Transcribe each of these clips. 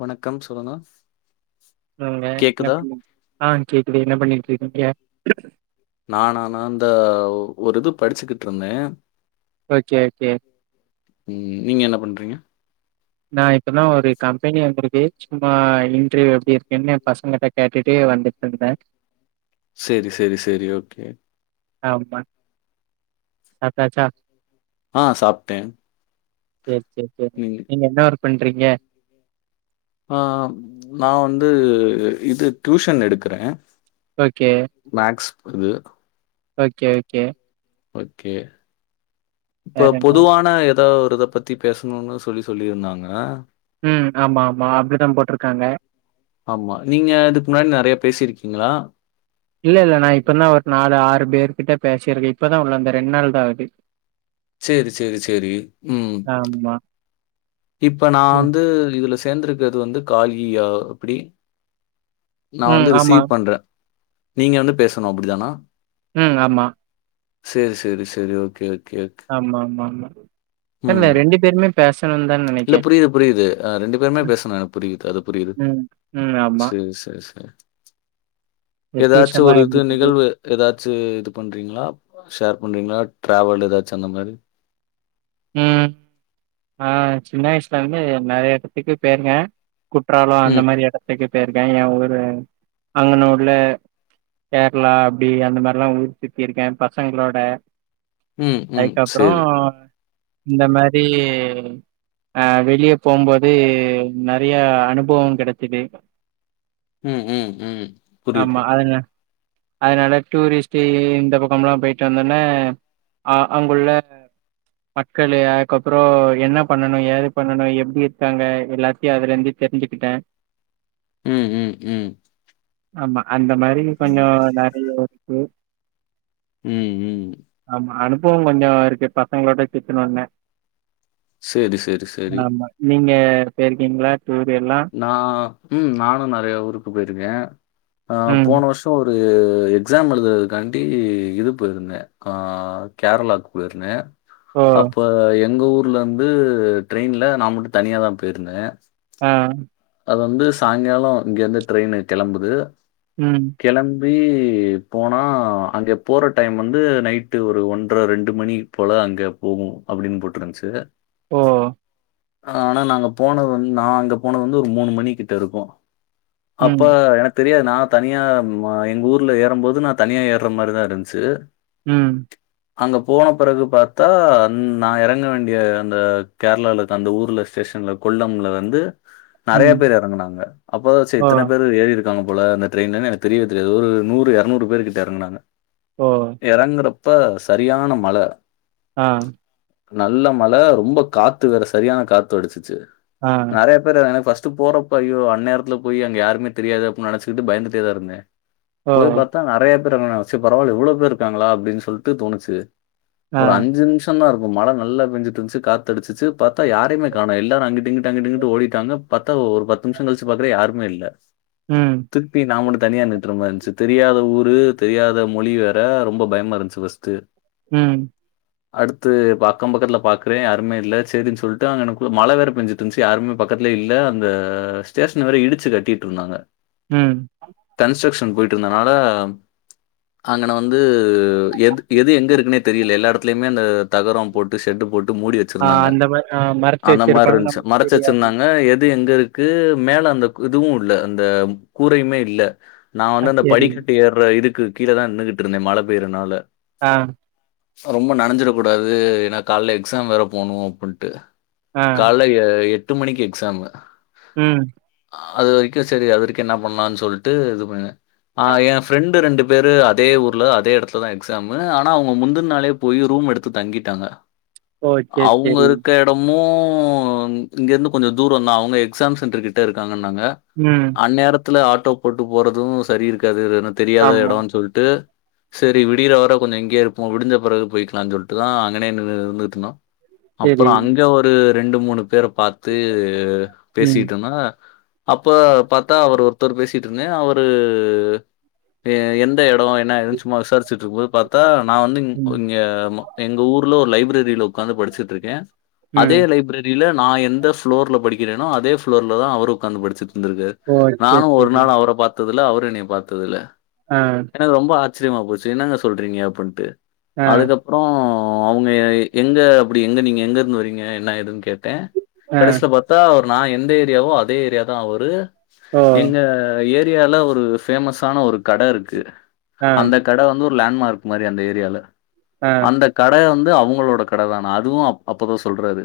வணக்கம் சொல்லுங்க சொல்லுங்க என்ன கேக்குதா? பண்ணி ஆ கேக்குது என்ன பண்ணிட் இருக்கீங்க நானா நா இந்த ஒரு இது படிச்சுகிட்ருந்தே ஓகே ஓகே ம் நீங்க என்ன பண்றீங்க நா இப்பதா ஒரு கம்பெனி வந்திருக்கு சும்மா இன்ட்ர்வியூ எப்டி இருக்குன்னு பசங்கட்ட கேட்டுட்டே வந்துட்ருந்தே செரி செரி செரி ஓகே ஆமா சாப்டாச்சா ஆ சாப்ட்டே செரி செரி செரி நீங்க என்ன ஒர்க் பண்றீங்க ஆ நா வந்து இது டியூஷன் எடுக்குறே ஓகே மேக்ஸ் இது ஓகே ஓகே ஓகே இப்போ வேற என்ன பொதுவான ஏதா ஒரு இத பத் தி பேசணுனு சொல்லி சொல்லி இருந்தாங்க ம் ஆமா ஆமா அப்டிதா போட்ருக்காங்க ஆமா நீங்க இதுக் முன்னாடி நெறைய பேசி இருக்கீங்களா இல்ல இல்ல நா இப்பதா ஒரு நாலு ஆறு பேரு கிட்ட பேசியிருக்கே இப்ப தா உள்ளந்தே ரெண்டு நாள் தா ஆவுது [inaudible] சேரி செரி செரி ம் ஆமா இப்ப நா ம் வந்து இதுல சேந்துருக்கர்து வந்து காலியா எப்டி நா ம் வந்து ஆமா ரிசீவ் பண்றே நீங்க வந்து பேசணு அப்டிதானா ம் ஆமா சேரி சேரி சேரி ஓக்கே ஓக்கே ஓக் ஆமா ஆமா ஆமா தெர்ல ரெண்டு பேருமே பேசணுந்தா நென இல்ல புரியுது புரியுது ஆ ரெண்டு பேருமே பேசனோ எனக் புரியுது அது புரியுது ம், ம். ஆமா. சேர் சேர் சேரங இந்த எதாச்சு ஒரு டியூஷன்லாம் எப்படி இது போச்சு? நிகழ்வு எதாச்சு இது பண்றிங்களா ஷேர் பண்றிங்களா டிராவல் எதாச்சி அந்த மாரி ம் ஆ சின்ன வய்ஸ்லந்து நெறய எட்த்துக்கு ட்ரிப்பு பேய்ருக்க குற்றாலோ அந்த ம், மாரி எடத்துக்கு போய்ருக்க எ ஊரு அங்கன உள்ள கேரளா அப்டி அந்த மார்ல்லா ஊர் சுத்திருக்கே பசங்ளோட ம், ம். அதுக்கப்றோ சரி. இந்த மாரி அ வெளியே போம்போது நெறய அனுபுவோ கெடச்சிது ம் ம் ம் ஆமா புரியுது. அதுல அதனால டூரிஸ்ட்டு இந்த பக்கம்லா போய்ட்டு வந்தோன ஆ அங்குள்ள மக்களு அதுக்கப்புறோ என்ன பண்ணனு ஏது பண்ணனு எப்டி இருக்காங்க எல்லாத்யு அதுலந்து தெர்ஞ்சுக்கிட்டே ம் ம் ம் ஆமா அந்த மாரி கொஞ்சோ நெறய இருக்கு ம், ம். ஆமா அனுபவோ கொஞ்சோ இருக்கு பசங்ளோட சுத்துனோன்ன சேரி சேரி செரி ஆமா. நீங்க போய்ருக்கிங்ளா டூர் எல்லா நா ம் நானு நறய ஊருக்கு போய்ருக்கே ஆ ம். போன வர்ஷ் ஷோ ஒரு எக்ஸாம் எழுதுருதுக்காண்டி இது போய்ருந்த ஆ கேரளாக்கு போய்ருந்தே ஓ! அப்ப எங்க ஊர்லந்து ட்ரெயின்ல நா மட்டு தனியாதா போய்ருந்தே ஆ அது வந்து சாய்ங்காலோ இங்கர்ந்து ட்ரெய்னு கெளம்புது ம் கெளம்பி போனா அங்க போற டைம் வந்து நைட்டு ஒரு ஒன்றர ரெண்டு மணி போல அங்க போகு அப்டின் போட்ருன்ச்சு ஓ ஆ ஆனா நாங்க போனது வந் நா அங்க போனது வந்து ஒரு மூணு மணி கிட்ட இருக்கும் அப்ப ம். எனக் தெரியாது நா தனியா எங்க ஊர்ல ஏறம் போது நா தனியா ஏர்ற மாரிதா இருந்ச்சு ம் அங்க போன பெறகு பாத்தா நா எறங்க வேண்டிய அந்த கேர்ளாலர்க்க அந்த ஊர்ல ஸ்டேஷன்ல கொல்லம்ல வந்து நறயா ம். பேரு எறங்கனாங்க அப்போதா சேர் ஓ! இத்தன பேரு ஏறிருக் காங்க போல அந்த ட்ரெய்னுன் எனக் தெரியவே தெரியாது ஒரு நூறு எறநூறு பேரு கிட்ட எறங்குனாங்க ஓ எறங்குறப்ப சரியான மழ ஆ நல்ல மழ ரொம்ப காத்து வேற சரியான காத்து அடிச்சுச்சு ஆ. நறய [unintelligible] ஃபர்ஸ்ட் போறப்போ ஐயோ அந்நேரத்துல போய் அங்க யாருமே தெரியாது அப்டி நெனச்சுட்டு பயந்துடே தா இருந்தே ஓ! போய் பாத்தா நெறைய பேர் எறங்னுநாங்க செ பரவால்ல இவ்ளோ பேர்ருக்காங்ளா அப்டின் சொல்ட்டு தோணுச்சு ஆ. ஒரு அஞ்சு நிமிஷ் ஷ தா இருக்கு மழ நல்ல பெஞ்சிட் இருந்துச்சு காத்தடிச்சிச்சு பாத்தா யாருயுமே காணு எல்லாரு அங்கிட் இங்குட்டு அங்கிட் இங்குட்டு ஓடிட்டாங்க பத்தா ஒரு பத்து நிம்ஷோ கழிச்சு பாக்றே யாருமே இல்ல ம் திருப்பி நா மட்டு தனியா நிட்று இருந்த மாரின்ச்சு தெரியாத ஊரு தெரியாத மொழி வேற ரொம்ப பயமா இருந்துச்சு ஃபஸ்ட்டு ம் அடுத்து அக்கோ பக்கத்துல பாக்றே யாருமே இல்ல சேரினு சொல்ட்டு அங்கனக்குள்ள மழ வேற பெஞ்சுட்டு இருச்சு யாருமே பக்கத்துல இல் ல அந்த ஸ்டேஷன வேற இடிச்சி கட்டிட்ருந்தாங்க ம் கன்ஸ்ட்ரக்ஷன் போயிட் இருந்தனால அங்கன வந்து எது எது எங்க இருக்குனே தெரியல எல்லா எடத்துலயுமே அந்த தகரோ போட்டு செட்டு போட்டு மூடி ஆ வச்சிருந்தாங்க அந்த மாரி ஆ மறைச்சு அந்த மார் வச்சிருப்பாங்க. இருந்ச்சு நமக்கு மறச் தெரியாது. வச்சிருந்தாங்க எது எது எங்க இருக்கு மேல அந்த இதுவு இல்ல அந்த கூரையுமே இல்ல நா ஆ வந்து அந்த சரி. படிக்கட்டு ஏற இதுக்கு கீழ தா நின்னுகிட் இருந்தே மழ பெய்றனால ஆ ரொம்ப நனஞ்சிற கூடாது ஏன்னா காலேல எக்ஸாம் வேற போணு அப்டின்ட்டு ஆ. காலைல எ எட்டு மணிக்கு எக்ஸாமு ம் அது வரைக்கு செரி அது வரைக்கு என்ன பண்ணலானு சொல்ட்டு இது பண்ண ஆ ஏ ஃப்ரெண்டு ரெண்டு பேரு அதே ஊர்ல அதே எடத்துலதா எக்ஸாமு ஆனா அவுங்க முந்துன்னாலே போய் ரூம் எடுத்து தங்கிட்டாங்க ஓ சேரி அவுங்க சேரி இருக்க எடமு இங்க இருந்து கொஞ்சோ தூரோதா அவு ங்க எக்ஸாம் சென்டெர் கிட்ட இருக்காங்கனாங்க ம் அந்நேரத்துல ஆட்டோ போட்டு போறது சரி இருக்காது இது ஏனா தெரியாத ஆமா எடோனு சொல்ட்டு சேரி விடுயிற வர கொஞ்ச இங்கயே இருப்போ விடுஞ்ச பெறகு போயிக்கலானு சொல்ட்டு தா அங்கனே இருந்துட்டு இருந் சேரி அப்பறோ அங்க ஒரு ரெண்டு மூணு பேர பாத்து ம் பேசிட்ருதனா அப்ப பாத்தா அவர் ஒருத்தரு பேசிட்டு இருந்தே அவரு எ எந்த எடோ என்னா ஏதுன்னு சும்மா விசாரிச்சிட் இருக்கு போது பாத் தா நா வந்து இ ம் இங்க எங்க ஊர்ல ஒரு லைப்ரரில உக்காந்து படிச்சி ட்ருக்கே அதே ம் லைப்ரரில நா எந்த ஃபோளோர்ல படிக்கிற னோ அதே ஃபுளோர்ல தா அவரு உக்காந்து படிச்சிட் இருந்திருகாரு ஓ சேரி நானு ஒரு சேரி நாள் அவர பாத் த்தில்ல அவரு என்னைய பாத்ததில்ல ஆ எனக்கு ரொம்ப ஆச்ரியமா போச்சு என்னங்க சொல்றீங்க அப்டின்ட்டு ஆ அதுக்கப் றோ அவுங்க எங்க அப்டி எங்க நீங்க எங்க இருந்து வறீங்க என்ன ஏதுனு கேட்டே ஆ கடேசில பாத்தா அவர் நா எந்த ஏரியாவோ அதே ஏரியா தா அவரு ஓ எங்க ஏ ரியால ஒரு ஃபேமஸான ஒரு கட இருக்கு ஆ அந்த கட வந்து ஒரு லேண்ட்மார்க் மாரி அந்த ஏரியல ஆ அந்த கட வந்து அவுங்களோட கட தான அதுவு அப் அப்போதா சொல்றாரு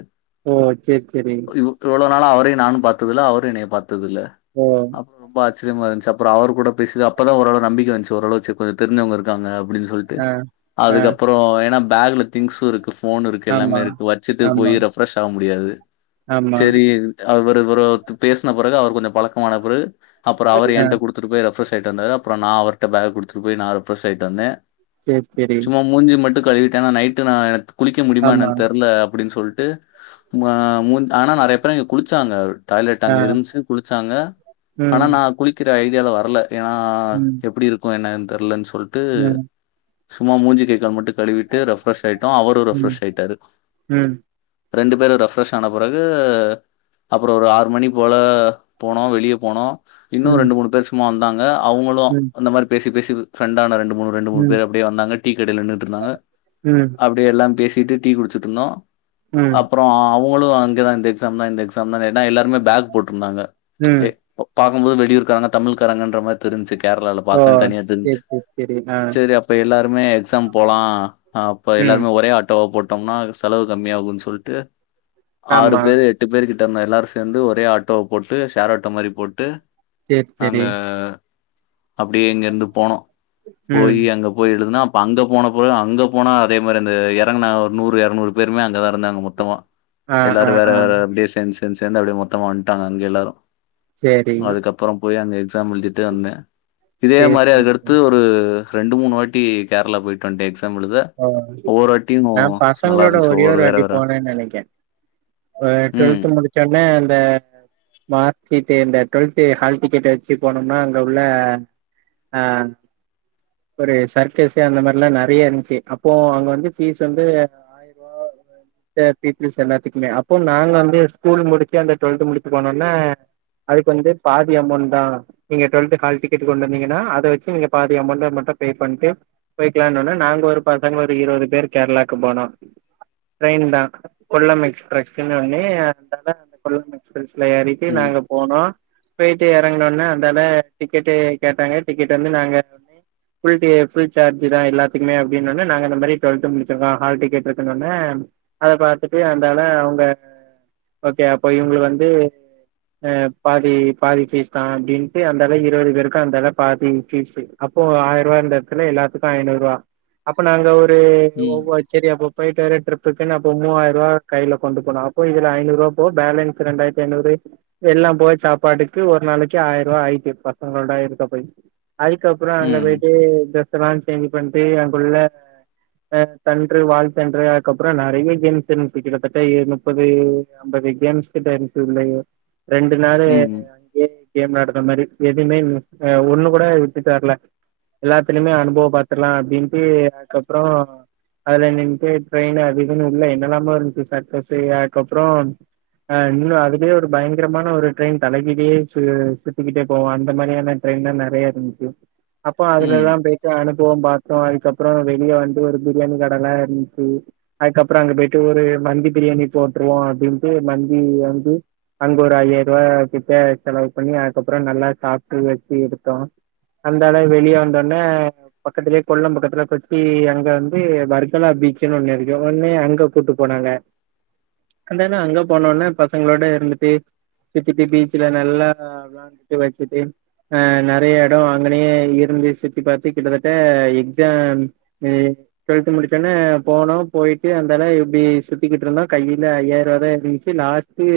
ஓ சேர் சேரி [unintelligible] இவ்ளோ நாளா அவரையு நானு பாத்துதில்ல அவுரு என்னைய பாத்ததுல்ல ம் ரொம்ப ஆச்சரியமா இருந்துச்சி அப்புற அவர் கூட பேசது அப்பதா ஓரளவு நம்பிக்க வன்ச்சு ஓரளவு [unintelligible] தெரிஞ்சவுங்க இருக்காங்க அப்பிடின் சொல்லிட்டு ஆ ஆ அதுக்கப்புற ஏன்னா பேக்ல திங்ஸு இருக்கு போனு இருக்கு எல்லாமே ஆமா இருக்கு வச்சிட்டு ஆமா போய் ரெஃப்ரெஸ் ஆக முடியாது ஆமா சேரி அவரு இவுரு ஒர்த்தரூ பேசின பிறகு அவர் கொஞ்சோ பழக்கமான பிறகு அப்புற அவர் ஆ ஏங்கிட்ட குடுத் குடுத்துட்டு போய் ரெஃப்ரெஸ் ஆய்ட்டு வந்தாரு அப்புறோ நா அவர்கிட்ட பேக் குடுத்து போய் நா ரெஃப்ரெஸ் ஆய்ட்டு வந்தே சேர் செரி சும்மா மூஞ்சி மட்டூ கழுவிட்டேனா நைட்டு நா குளிக்க முடியுமா ஆமா என்னோன்னு தெர்ல அப்பிடின் சொல்ட்டு மா மூஞ்ச ஆனா நறைய பேரு இங்க குளிச்சாங்க டாய்லெட் ஆ அங்கே இருந்துச்சி குளிச்சாங்க ஆனா ம் நா குளிக்கிற ஐடியால வரல ஏன்னா ம் எப்பிடி இருக்கோ என்ன ‌ஏத் தெர்லன்னு சொல்ட்டு ம் சும்மா மூஞ்சி கைக்கால் மட்டூ கழுவிட்டு கே ரெஃப்ரெஸ் ஆயிட்டோ அவுரூ ம் ரெஃப்ரெஸ் ஆயிட்டாரு ம் ரெண்டு பேரூ ரெஃப்ரெஸ் ஆன பிறகு அப்புறோ ஒரு ஆறு மணி போல போனோ வெளியே போனோ இன்னூ ம் ரெண்டு மூணு பேரு சும்மா வந்தாங்க அவுங்களூ ம் அந்த மாரி பேசி பேசி பிரெண்டான ரெண்டு மூணு ரெண்டு மூணு ம் பேர் அப்பிடியே வந்தாங்க டீ கடையில நின்னுட்டு இருந்தாங்க ம் அப் எல்லா பேசிட்டு டீ குடுச்சிட்டு இருந்தோ ம் அப்புற அவுங்களூ அங்கேதா இந்த எக்ஸாம் தா இந்த எக்ஸாம் தான ‌என்ன எல்லாருமே பேக் போட்ருந்தாங்க ம் ‌ஏ பாக்கும்போது வெளியூர்க்காரங்க தமிழ்காரங்க இன்ற மாரி தெரிஞ்சி கேரளாவுல ஓ பாத்தே தனியா சேரி தெரிஞ்ச்சு சேரி சேரி ஆ சேரி அப் இப்ப எல்லாருமே எக்ஸாம் போலா அப்ப ம் எல்லாருமே ஒரே ஆட்டோவா போட் டோம்னா செலவு கம்மிய ஆகுனா சொல்லிட்டு ஆறு ஆமா பேர் எட்டு பேரு கிட் ட எல்லாரூ சேர்ந்து ஒரே ஆட்டோவோ போட்டு ஷேர் ஆட்டோ மாரி போட்டு சேரி நாங்க சேரி அப்பிடியே இங்க இருந்து போனோ போயி் ம் அங்க போயி எழுதுன்னா அப்ப அங்க போன பிறகு அங்க போனா அதே மாரி அந்த இறங்குனா ஒரு நூறு இரநூறு பேருமே அங்கேதா இருந்தாங்க மொத் மெத்தமா ஆ ஆ எல்லாரு வேற ஆ வேற பிளேஸ் சேர்ந்து சேர்ந்து அப்பிடியே மொத்தமா வந்ட்டாங்க அங்க எல்லாரூ சேரி அதுக்கப் புறோ போயி அங்க எக்ஸாம் எழுதிட்டு வந்தே இதே சேரி மாரி சேரி அதுக்கடுத்து சேரி ஒரு ரெண்டு மூணு வாட்டி கேரளா போயிட்டு வண்டே எக்ஸாம் எழுத ஓ ஒவ்வொரு வாட்டியும் நா நல்லா பசங்களோட இருந்துச்சு. ஒரே ஒவ்வொரு ஒரு வேற வாட்டி வேற. போனேன்னு நெனைக்கோ இப்ப ம், டுவெல்த் முடிச்சோனே அந்த மார்க் சீட்டு இந்த டுவெல்த் ஹால் டிக்கெட் வச்சு போனோம்னா அங்க உள்ள ஆ ஒரு சர்க்கஸ் அந்த மாதிரில்லா நறய இருஞ்சு அப்போ அங்க வந்து ஃபீஸ் வந்து ஆயிரம் ரூபா த பீயூப்ள்ஸ் எல்லாத்துக்குமே அப்போ நாங்க வந்து ஸ்கூல் முடிச்சு அந்த டுவெல்த் முடிச்சி போனோன்னே அதுக்கு வந்து பாதி அமௌவுண்ட் தா நீங்க டுவெல்த் ஹால் டிக்கெட் கொண்டு வந்தீங்கின்னா அத வச்சு நீங்க பாதி அமௌவுண்ட் மட்டூ பே பண்ணிட்டு போயிக்கலான் இன்ன ‌உட்னோ நாங்க ஒரு பசங்க ஒரு இருபது பேர் கேரளாக்கு போனோ ட்ரெயின் தா கொல்லம் எக்ஸ்பிரஸ்ன்னே ஒண்ணு அந்த எடோ அந் கொல்லம் எக்ஸ்பிரஸ்ல ஏறிட்டு ம், நாங்கப் போனோ போயிட்டு இறங்குணுனே அந்தால டிக்கெட்டு கேட்டாங்க டிக்கெட் வந்து நாங்க ஃபுல் டீ ஃபுல் சார்ஜ் தா எல்லாத்துக்குமே அப்பிடினுன்னே நாங்க இந்த மாரி டுவெல்த் முடிச்சிருக்கோ ஹால் டிக்கெட் இருக்குன்னுனோ அத பாத்துட்டு அந்தால அவுங்க ஓகே அப்போ இவுங்க வந்து அ பாதி பாதி ஃபீஸ் தா அப்பிடின்ட்டு அந்தளவு இருபது பேருக்கு அந்தள பாதி பீஸு அப்போ ஆயிர ரூபா இருந்த எடத்துல எல்லாத்துக்கூ ஐநூறு ரூபா அப்ப நாங்க ஒரு ம், ஒவ்வொத் சேரி அப்போ போயிட்டு வர ட்ரிப்புக்கு நா அப்ப மூவாயிர ரூவா கையில கொண்டு போனோ அப்ப இதுல ஐநூறுபா போவ் பேலன்ஸ் மிச்ச ரண்டாயிரத்தி ஐநூறு எல்லா போய் சாப்பாட்டுக்கு ஒரு நாளைக்கு ஆயிரூவா ஆயிட்டு பசங்களோட இருக்க போய் அதுக்கப்புற அங்க ம், போயிட்டு ட்ரெஸ்ல்லா சேஞ்சு பண்ணிட்டு அங்குள்ள ஆ தன்ட்ரு வாழ் தன்ட்ரு அதுக்கப்புற நறைய கேம்ஸ் இருந்ச்சி கிட்டத்தட்ட ஏ முப்பது அம்பது கேம்ஸ் கிட்ட இருக்கு இதுலேயே ரெண்டு நாளு ம், ஏ கேம் விளாடுற மாரி எதுவுமே ஆ ஒண்ணு கூட விட்டு தரல எல்லாத்துலயுமே அனுபவ பாத்துர்லா அப்டின்ட்டு அதுக்கப்புற அதுல நின்ட்டு ட்ரெயின் அது இதுன்னு உள்ள என்னல்லாமோ இருந்துச்சு சர்க்கஸு அதுக்கப்புற ஆ இன்னு அதுலேயே ஒரு பயங்கரமான ஒரு ட்ரெயின் தலைக்கிட்டே சு சுத்திக்கிட்டே போவு அந்த மாதிரியான ட்ரெயின் எல்லாம் நெறைய இருந்துச்சு அப்போ அதுல எல்லா ம், போய்ட்டு அனுபவம் பாத்தோ அதுக்கப்புற வெளி வந்து ஒரு பிரியாணி கடலா இருந்துச்சு அதுக்கப்புற அங்க போய்ட்டு ஒரு மந்தி பிரியாணி போட்டுருவோ அப்டின்ட்டு மந்தி வந்து அங்க ஒரு ஐயாயிரூவா கிட்ட செலவு பண்ணி அதுக்கப்புற நல்லா சாப்ட்டு வச்சு இருத்தோ அந்த அல வெளியே வந்தோன்னே பக்கத்துலேயே கொல்லம் பக்கத் துல சுத்தி அங்க வந்து பர்க்கலா பீச்சுன்னு ஒண்ணு இருக்கு ஒன்னே அங்க கூட்டு போனாங்க அந்தனா அங்க போனோன்னே பசங்களோட இருந்துட்டு சுத்திட்டு பீச்சுல நல்லா வாக்கு வச்சிட்டு ஆ நெறைய எடோ அங்கனே இருந்து சுத்தி பாத்து கிட்டத்தட்ட எக்ஸாம் ஆ டுவெல்த் முடிச்சோன்னே போனோ போயிட்டு அந்தலா இப்டி சுத்திட்டு இருந்தோ கையில ஐயாயிரூவா தா இருந்துச்சு லாஸ்ட் டு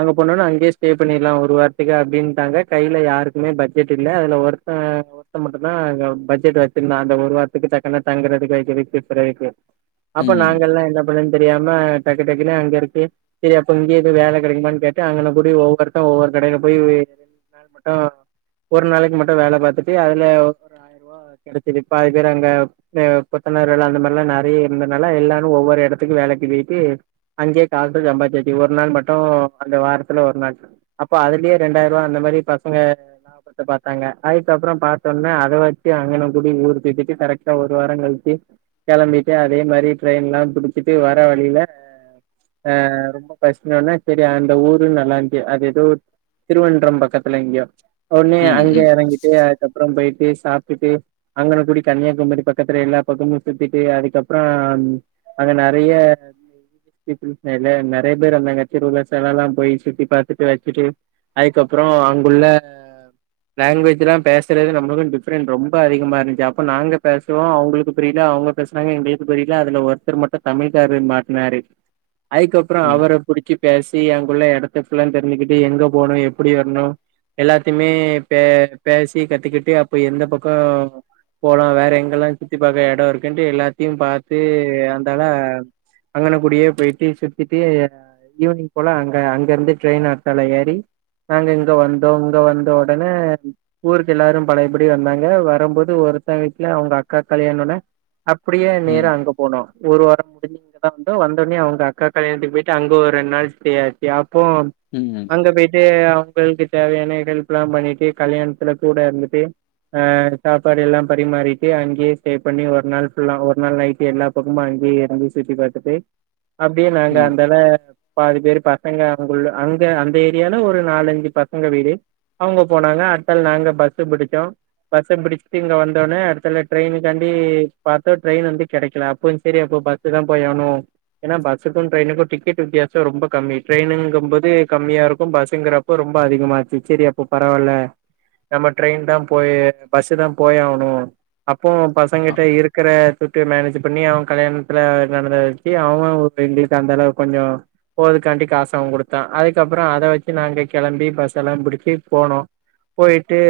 அங்க போனோன்னே அங்கேயே ஸ்டே பண்ணிட்லா ஒரு வாரத்துக்கு அப்படின்ட்டாங்க கையில யாருக்குமே பட்ஜெட் இல்ல அதுல ஒருத்த ஒருத்தன் மட்டுந்தா அங்க பட்ஜெட் வச்சிருந்தா அந்த ஒரு வாரத்துக்கு சட்டுன்னு தங்கறதுக்கு கை இருக்கு பிறக்கு ம், அப்ப நாங்க ம், எல்லா எங்க போறன்னு தெரியாம டக்கு டக்குனு அங்க இருக்கு செரி அப்ப இங்கேயே எது வேல கெடைக்குமான்னு கேட்டு அங்கன்ன கூடி ஒவ்வொருத்த ஒவ்வொரு கடையில போய் நா மட்டும் ஒரு நாளைக்கு மட்டு வேல பாத்துட்டு அதுல ஒரு ஆயிரரூவா கெடைச்சது பாதி பேர் அங்க இந்த த கொத்தனார் வேல அந்த மாரிலா நெறைய இருந்தனால எல்லாரு ஒவ்வொரு எடத்துக்கு வேலைக்கு போயிட்டு அங்கேயே காச சம்பாதிச்சி வெச்சு ஒரு நாள் மட்டு அங்க வாரத்துல ஒரு நாள் அப்போ அதுலயே ரெண்டாயிரூவா அந்த மாரி பசங்க லாபத்த பாத்தாங்க அதுக்கப்புற பாத்தோன்னே அத வச்சு அங்கன்ன கூடி ஊருக் பேசிட்டு கரெக்டா ஒரு வார கழிச்சி கெளம்பிட்டு அதே மாரி ட்ரெயின்லா புடிச்சிட்டு வர வழியில ஆ ரொம்ப ஃபஸ்ட்னவொன்னே செரி அந்த ஊரு நல்லா இருந்துச்சி அது ஏதோ திருவன்றம் பக்கத்துல எங்கயோ ஒன்னே அங்க ம், எறங்கிட்டு அதுக்கப்புற போயிட்டு சாப்ட்டுட்டு அங்கன குடி கன்னியாகுமரி பக்கத்துல எல்லா பக்கமு சுத்திட்டு அதுக்கப்புற அங்க நெறைய பீப்பிள்ஸ் அதுல நெறைய பேர் வந்தாங்க திருவிழா செலல்லா போய் சுத்தி பாத்துட்டு வச்சுட்டு அதுக்கப்புற அங்குள்ள லாங்குவேஜ் எல்லா பேசுறது நம்மளுக்கும் டிஃப்ரெண்ட் ரொம்ப அதிகமா இருந்துச்சு அப்ப நாங்க பேசுவோ அவங்களுக்கு புரியல அவுங்க பேசுனாங்க எங்களுக்கு புரியல அதுல ஒருத்தர் மட்டு தமிழ்காரர் மாட்டுனாரு அதுக்கப்புற ம், ம், அவர புடிச்சு பேசி அங்குள்ள எடத்த ஃபுல்லா தெரிஞ்சிக்கிட்டு எங்க போணு எப்டி வர்ணு எல்லாத்தையுமே பே பேசி கத்தக்கிட்டு அப்ப எந்த பக்கம் போலா வேற எங்கெல்லா சுத்தி பாக்க எடோ இருக்குன்ட்டு எல்லாத்தையு பாத்து அந்தால அங்கன கூடியே போயிட்டு சுத்திட்டு ஈவினிங் போல அங்க அங்க இருந்து ட்ரெயின் அடுத்தால ஏறி நாங்க இங்க வந்தோ இங்க வந்த ஒடனே ஊருக்கு எல்லாரு பழையபடி வந்தாங்க வரும்போது ஒரு அத்தை வீட்ல அவங்க அக்கா கல்யாணோட அப்படியே நேர ம், அங்க போனோ ஒரு வாரோ முடிஞ்சு அங்க வந்து வந்தோனே அவுங்க அக்கா கல்யாணத்துக்கு போயிட்டு அங்க ஒரு ரெண்டு நாள் ஸ்டே ஆயிச்சு அப்போ ம், அங்க பொய்டு ஃப்ரெண்க்கு தேவையான ஹெல்ப் எல்லா பண்ணிட்டு கல்யாணத்துல கூட இருந்துட்டு ஆ சாப்பாடு எல்லா பரிமாறிட்டு அங்கியே ஸ்டே பண்ணி ஒரு நாள் ஃபுல்லா ஒரு நாள் நைட்டு எல்லா பக்கமு அங்கியே இருந்து சுத்தி பாத்துட்டு அப்டியே நாங்க ம். அந்தாள பாதி பேரு பசங்க அங்குள்ள அங்க அந்த ஏரியால ஒரு நாலஞ்சு பசங்க வீடு அவுங்க போனாங்க அடுத்தாள் நாங்க பஸ் பிடிச்சோ பஸ்ச பிடிச்சிட்டு இங்க வந் உட்டோனே அடுத்துல ட்ரெயினுக்காண்டி பாத்தோ ட்ரெயின் வந்து கெடைக்கல அப்றோ சரி அப்ப பஸ்சு தா போயாகணு ஏன்னா பஸ்ஸுக்கு ட்ரெயினுக்கு டிக்கெட் வித்தியாசோ ரொம்ப கம்மி ட்ரெயின்னுங்க போது கம்மியா இருக்கு பஸ்ஸுங்கிறப் இப்ப ரொம்ப அதிகமாச்சு சரி அப்போ பரவால்ல நம்ம ட்ரெயின் தா போய் பஸ்ஸு தா போய்யாவனு அ அப்போ பசங்கிட்ட இருக்கிற மேனேஜ் பண்ணி அவ கல்யாணத்துல நடந்த வச்சு அவ எங்களுக்கு அந்த அளவுக்கு கொஞ்சோ போறதுக்காண்டி காசு அவ குடுத்தா அதுக்கப்புறோ அத வச்சு நாங்க கெளம்பி பஸ் எல்லா புடிச்சு போனோ போயிட்டு